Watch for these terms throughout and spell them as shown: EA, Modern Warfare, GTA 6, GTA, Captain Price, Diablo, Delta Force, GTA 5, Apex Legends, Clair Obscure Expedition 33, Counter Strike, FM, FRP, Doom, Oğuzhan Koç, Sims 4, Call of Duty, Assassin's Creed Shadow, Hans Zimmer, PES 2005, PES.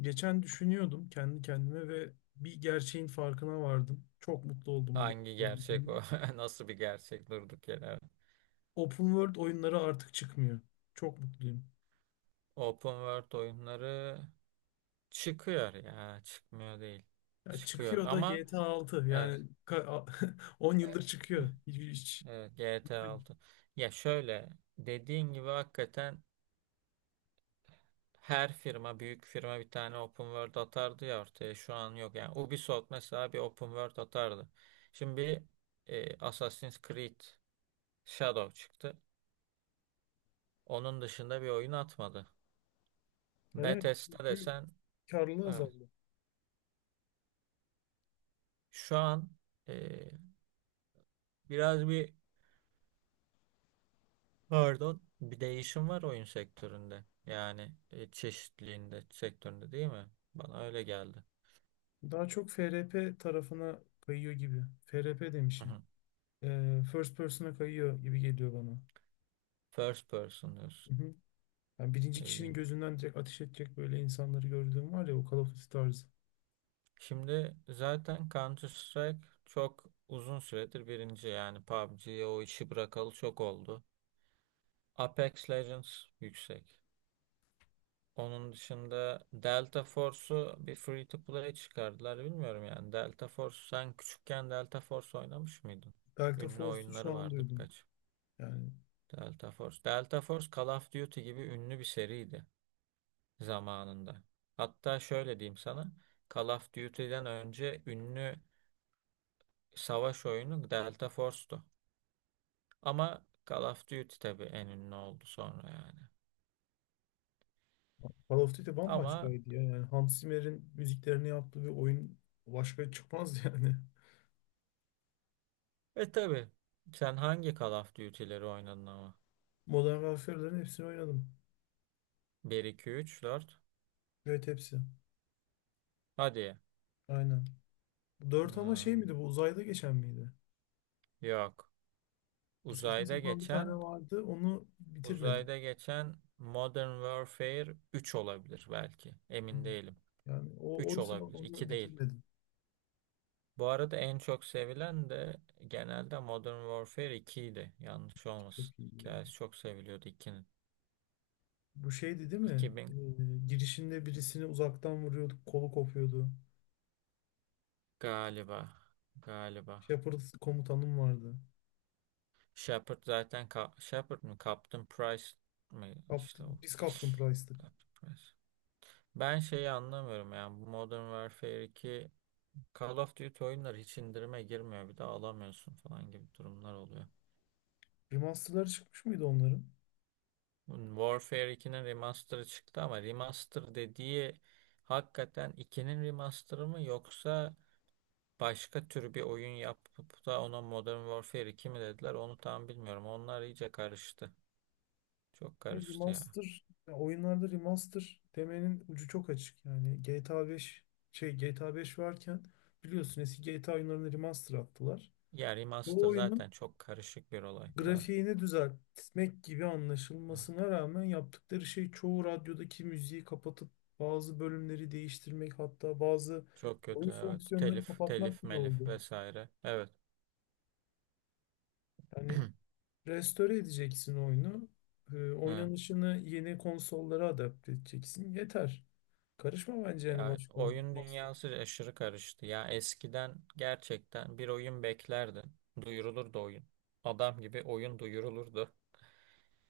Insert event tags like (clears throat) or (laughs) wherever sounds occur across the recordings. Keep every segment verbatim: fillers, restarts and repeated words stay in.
Geçen düşünüyordum kendi kendime ve bir gerçeğin farkına vardım. Çok mutlu oldum bu Hangi gerçeği gerçek bulduğumda. bu? (laughs) Nasıl bir gerçek durduk yere? Open World oyunları artık çıkmıyor. Çok mutluyum. Open World oyunları çıkıyor ya. Çıkmıyor değil. Ya Çıkıyor çıkıyor da ama G T A altı evet, yani ka- (laughs) on yıldır çıkıyor. Hiç, hiç. evet G T A altı. Ya şöyle dediğin gibi hakikaten her firma büyük firma bir tane open world atardı ya ortaya şu an yok. Yani Ubisoft mesela bir open world atardı. Şimdi bir e, Assassin's Creed Shadow çıktı. Onun dışında bir oyun atmadı. Yani evet, Bethesda çünkü desen karlılığı evet, azaldı. şu an e, biraz bir pardon bir değişim var oyun sektöründe. Yani e, çeşitliliğinde sektöründe değil mi? Bana öyle geldi. Daha çok F R P tarafına kayıyor gibi. F R P Hı demişim. hı. Ee, first person'a kayıyor gibi geliyor bana. First person diyorsun. Hı hı. Yani birinci kişinin İlginç. gözünden direkt ateş edecek böyle insanları gördüğüm var ya, o Call of Duty tarzı. Şimdi zaten Counter Strike çok uzun süredir birinci yani P U B G'ye o işi bırakalı çok oldu. Apex Legends yüksek. Onun dışında Delta Force'u bir free to play çıkardılar bilmiyorum yani. Delta Force sen küçükken Delta Force oynamış mıydın? Delta Ünlü Force'u şu oyunları an vardı duydum. birkaç. Yani Delta Force. Delta Force Call of Duty gibi ünlü bir seriydi zamanında. Hatta şöyle diyeyim sana. Call of Duty'den önce ünlü savaş oyunu Delta Force'tu. Ama Call of Duty tabii en ünlü oldu sonra yani. Call of Duty Ama bambaşkaydı ya. Yani Hans Zimmer'in müziklerini yaptığı bir oyun başka çıkmaz yani. e tabii sen hangi Call of Duty'leri oynadın ama? (laughs) Modern Warfare'ların hepsini oynadım. Bir iki üç dört. Evet, hepsi. Hadi. Aynen. Dört, ama şey Hmm, miydi, bu uzayda geçen miydi? yok. Bir saçma Uzayda sapan bir tane geçen vardı, onu bitirmedim. uzayda geçen Modern Warfare üç olabilir belki. Emin değilim. Yani o Üç oysa olabilir. onu İki değil. bitirmedim. Bu arada en çok sevilen de genelde Modern Warfare iki idi. Yanlış Çok olmasın. iyiydi ya. Hikayesi çok seviliyordu ikinin. Bu şeydi, değil mi? İki Ee, bin girişinde birisini uzaktan vuruyorduk, kolu kopuyordu. galiba. Galiba. Shepard komutanım vardı. Shepard zaten ka- Shepard mı? Captain Price mı? Kaptı, İşte o. biz Captain Price'tık. Captain Price. Ben şeyi anlamıyorum yani bu Modern Warfare iki Call of Duty oyunları hiç indirime girmiyor bir de alamıyorsun falan gibi durumlar oluyor. Remaster'ları çıkmış mıydı onların? Warfare ikinin remaster'ı çıktı ama remaster dediği hakikaten ikinin remaster'ı mı yoksa başka tür bir oyun yapıp da ona Modern Warfare iki mi dediler onu tam bilmiyorum. Onlar iyice karıştı. Çok E, karıştı ya. remaster, ya oyunlarda remaster demenin ucu çok açık. Yani G T A beş şey G T A beş varken biliyorsun, eski G T A oyunlarını remaster attılar. Ya Bu remaster oyunun zaten çok karışık bir olay. Evet. grafiğini düzeltmek gibi Evet. anlaşılmasına rağmen yaptıkları şey çoğu radyodaki müziği kapatıp bazı bölümleri değiştirmek, hatta bazı Çok oyun kötü evet. fonksiyonlarını Telif, kapatmak telif, bile melif oldu. vesaire. Evet. Yani (clears throat) restore edeceksin oyunu. Ee, Evet. oynanışını yeni konsollara adapte edeceksin. Yeter. Karışma bence, yani Ya başka oyun master. dünyası aşırı karıştı. Ya eskiden gerçekten bir oyun beklerdin. Duyurulurdu oyun. Adam gibi oyun duyurulurdu.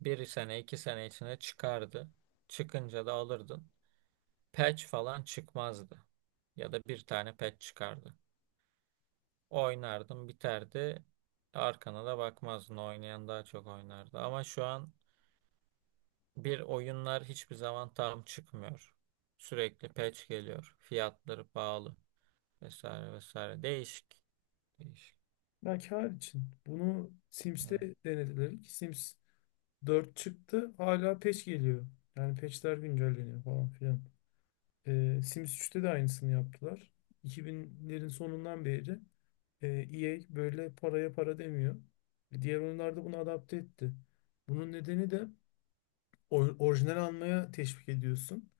Bir sene iki sene içine çıkardı. Çıkınca da alırdın. Patch falan çıkmazdı. Ya da bir tane patch çıkardı. Oynardın biterdi. Arkana da bakmazdın. Oynayan daha çok oynardı. Ama şu an bir oyunlar hiçbir zaman tam çıkmıyor. Sürekli patch geliyor. Fiyatları pahalı. Vesaire vesaire. Değişik. Değişik. Ya kâr için. Bunu Sims'te Evet. denediler ki Sims dört çıktı. Hala patch geliyor. Yani patchler güncelleniyor falan filan. Ee, Sims üçte de aynısını yaptılar. iki binlerin sonundan beri e, EA böyle paraya para demiyor. E, Diğer oyunlarda bunu adapte etti. Bunun nedeni de or- orijinal almaya teşvik ediyorsun.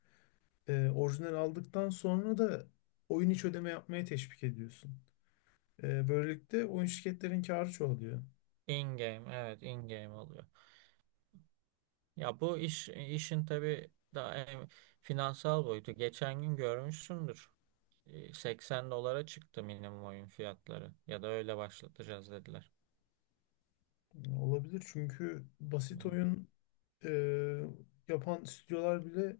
E, orijinal aldıktan sonra da oyun içi ödeme yapmaya teşvik ediyorsun. E, böylelikle oyun şirketlerin karı çoğalıyor. In game evet in game oluyor. Ya bu iş işin tabii daha en finansal boyutu. Geçen gün görmüşsündür. E, seksen dolara çıktı minimum oyun fiyatları ya da öyle başlatacağız dediler. E, Olabilir, çünkü basit Evet. oyun e, yapan stüdyolar bile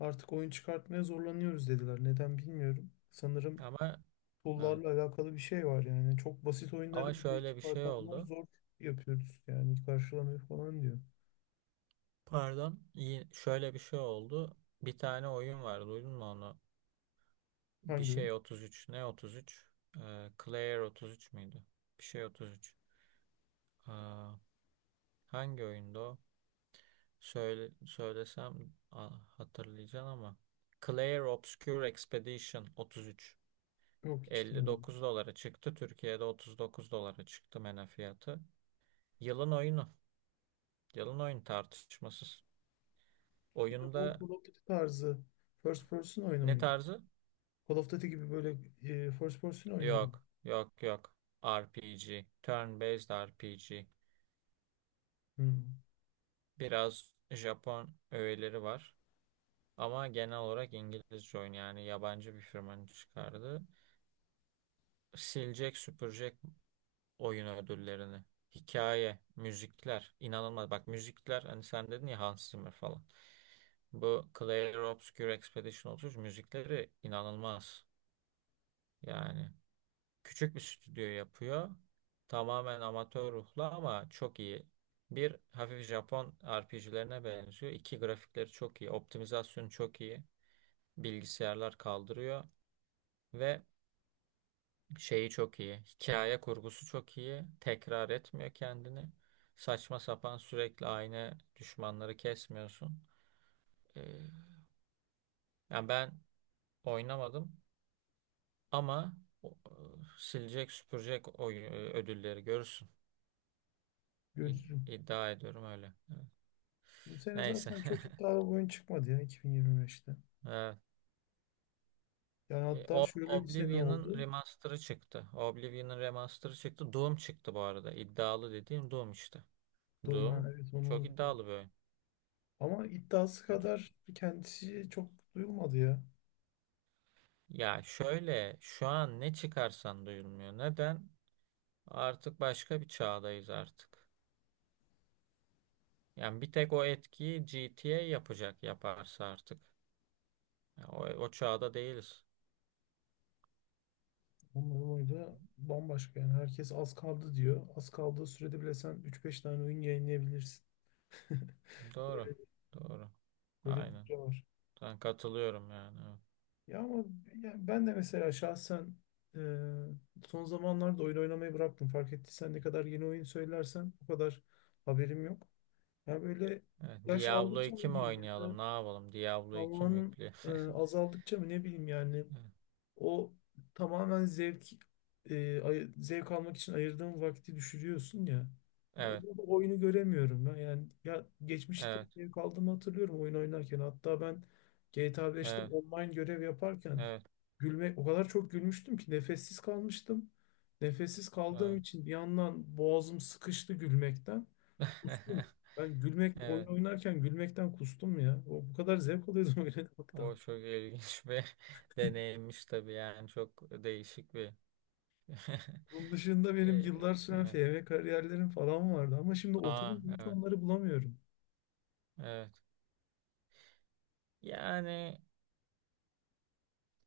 artık oyun çıkartmaya zorlanıyoruz dediler. Neden bilmiyorum. Sanırım Ama evet. tool'larla alakalı bir şey var yani. Çok basit Ama oyunları bile şöyle bir şey çıkartanlar oldu. zor yapıyoruz yani, karşılamıyor falan diyor. Pardon. İyi, şöyle bir şey oldu. Bir tane oyun var. Duydun mu onu? Bir Hangi oyun? şey otuz üç. Ne otuz üç? Ee, Claire otuz üç müydü? Bir şey otuz üç. Hangi oyunda o? Söyle, söylesem a- hatırlayacaksın ama. Clair Obscure Expedition otuz üç. Yok, hiç bilmiyorum. elli dokuz dolara çıktı. Türkiye'de otuz dokuz dolara çıktı mena fiyatı. Yılın oyunu. Yılın oyun tartışmasız. Bir de bu Oyunda Call of Duty tarzı first person oyunu ne muydu? tarzı? Call of Duty gibi böyle e, first person oyunu mu? Yok. Yok yok. R P G. Turn-based R P G. Hmm, Biraz Japon öğeleri var. Ama genel olarak İngilizce oyun yani yabancı bir firmanın çıkardığı silecek süpürecek oyun ödüllerini. Hikaye, müzikler inanılmaz. Bak müzikler hani sen dedin ya Hans Zimmer falan. Bu Clair Obscur Expedition otuz üç müzikleri inanılmaz. Yani küçük bir stüdyo yapıyor. Tamamen amatör ruhlu ama çok iyi. Bir hafif Japon R P G'lerine benziyor. İki grafikleri çok iyi. Optimizasyonu çok iyi. Bilgisayarlar kaldırıyor. Ve şeyi çok iyi. Hikaye kurgusu çok iyi. Tekrar etmiyor kendini. Saçma sapan sürekli aynı düşmanları kesmiyorsun. Ee, yani ben oynamadım ama o- e, silecek süpürecek oy- e, ödülleri görürsün. İd- Görürüm. İddia ediyorum öyle. Evet. Bu sene Neyse. zaten çok (laughs) iddialı bir oyun çıkmadı ya, iki bin yirmi beşte. Evet. Yani E, hatta O- şöyle bir sene oldu. Oblivion'ın remaster'ı çıktı. Oblivion'ın remaster'ı çıktı. Doom çıktı bu arada. İddialı dediğim Doom işte. Doom, ha, Doom evet, onu çok unuttum. iddialı bir oyun. Ama iddiası kadar kendisi çok duyulmadı ya. Ya şöyle şu an ne çıkarsan duyulmuyor. Neden? Artık başka bir çağdayız artık. Yani bir tek o etkiyi G T A yapacak yaparsa artık. Ya o, o çağda değiliz. Onların oyunu da bambaşka yani. Herkes az kaldı diyor. Az kaldığı sürede bile sen üç beş tane oyun yayınlayabilirsin. (laughs) Doğru. Doğru. Böyle bir Aynen. süre var. Ben katılıyorum yani. Evet. Ya ama ya ben de mesela şahsen e, son zamanlarda oyun oynamayı bıraktım. Fark ettiysen, ne kadar yeni oyun söylersen o kadar haberim yok. Ya böyle Evet, yaş Diablo aldıkça iki mı mi diyeyim, ya da oynayalım? Ne yapalım? Diablo iki mi zamanın yükleyelim? e, (laughs) azaldıkça mı, ne bileyim yani. O tamamen zevk e, ay- zevk almak için ayırdığın vakti düşürüyorsun ya. Ya Evet. orada da oyunu göremiyorum ben. Yani ya geçmişte Evet. zevk aldığımı hatırlıyorum oyun oynarken. Hatta ben G T A beşte Evet. online görev yaparken Evet. gülme, o kadar çok gülmüştüm ki nefessiz kalmıştım. Nefessiz kaldığım Evet. için bir yandan boğazım sıkıştı gülmekten. Kustum. (laughs) Ben gülmek, oyun Evet. oynarken gülmekten kustum ya. O bu kadar zevk alıyordum (laughs) oyuna. O çok ilginç bir (laughs) deneyimmiş tabii yani çok değişik bir Bunun (laughs) dışında benim Ee, yıllar süren evet. F M kariyerlerim falan vardı, ama şimdi Aa, oturup hiç evet, onları bulamıyorum. evet. Yani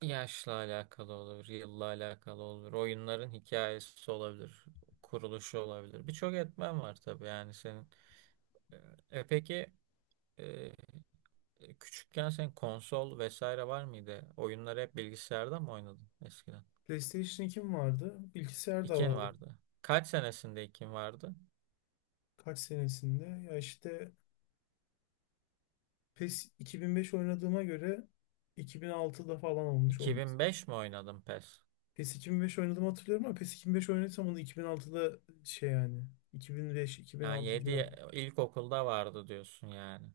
yaşla alakalı olur, yılla alakalı olur, oyunların hikayesi olabilir, kuruluşu olabilir. Birçok etmen var tabii yani senin. E, e, peki e, e, küçükken senin konsol vesaire var mıydı? Oyunları hep bilgisayarda mı oynadın eskiden? PlayStation ikim vardı, bilgisayar da İkin vardı. vardı. Kaç senesinde ikin vardı? Kaç senesinde? Ya işte, PES iki bin beş oynadığıma göre iki bin altıda falan olmuş olması. iki bin beş mi oynadın PES? PES iki bin beş oynadığımı hatırlıyorum, ama PES iki bin beş oynadıysam onu iki bin altıda, şey yani, Yani iki bin beş-iki bin altı civarı. yedi ilkokulda vardı diyorsun yani.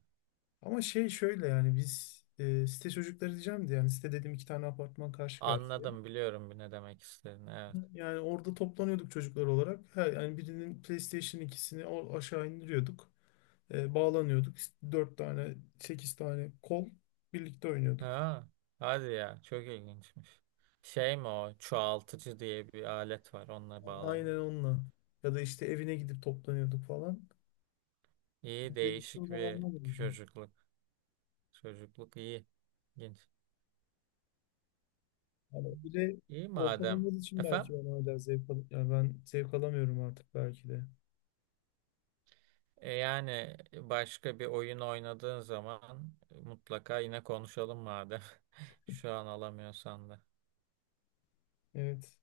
Ama şey şöyle yani, biz e, site çocukları diyeceğim de, yani site dediğim iki tane apartman karşı karşıya. Anladım biliyorum bir ne demek istediğini. Evet. Yani orada toplanıyorduk çocuklar olarak. Her, yani birinin PlayStation ikisini o aşağı indiriyorduk. Ee, bağlanıyorduk. İşte dört tane, sekiz tane kol birlikte oynuyorduk. Ha, hadi ya çok ilginçmiş. Şey mi o çoğaltıcı diye bir alet var onunla bağlanıyor. Aynen, onunla. Ya da işte evine gidip toplanıyorduk falan. İyi Ben işte o değişik bir zamanlar oldu. çocukluk. Çocukluk iyi. İlginç. Yani bir de İyi ortam madem. olmadığı için belki Efendim? ben hala zevk al yani ben zevk alamıyorum artık belki de. E, yani başka bir oyun oynadığın zaman mutlaka yine konuşalım madem. (laughs) Şu an alamıyorsan da. Evet,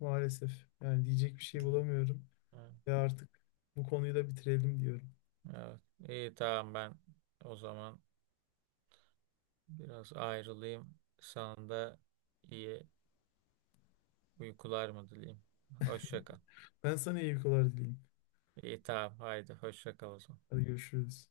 maalesef. Yani diyecek bir şey Hı, bulamıyorum. hı. Ve artık bu konuyu da bitirelim diyorum. Evet. İyi tamam ben o zaman. Biraz ayrılayım. Sana da iyi uykular mı dileyim? Hoşça kal. Ben sana iyi uykular dileyim. İyi tamam haydi hoşça kal o zaman. Hadi, görüşürüz.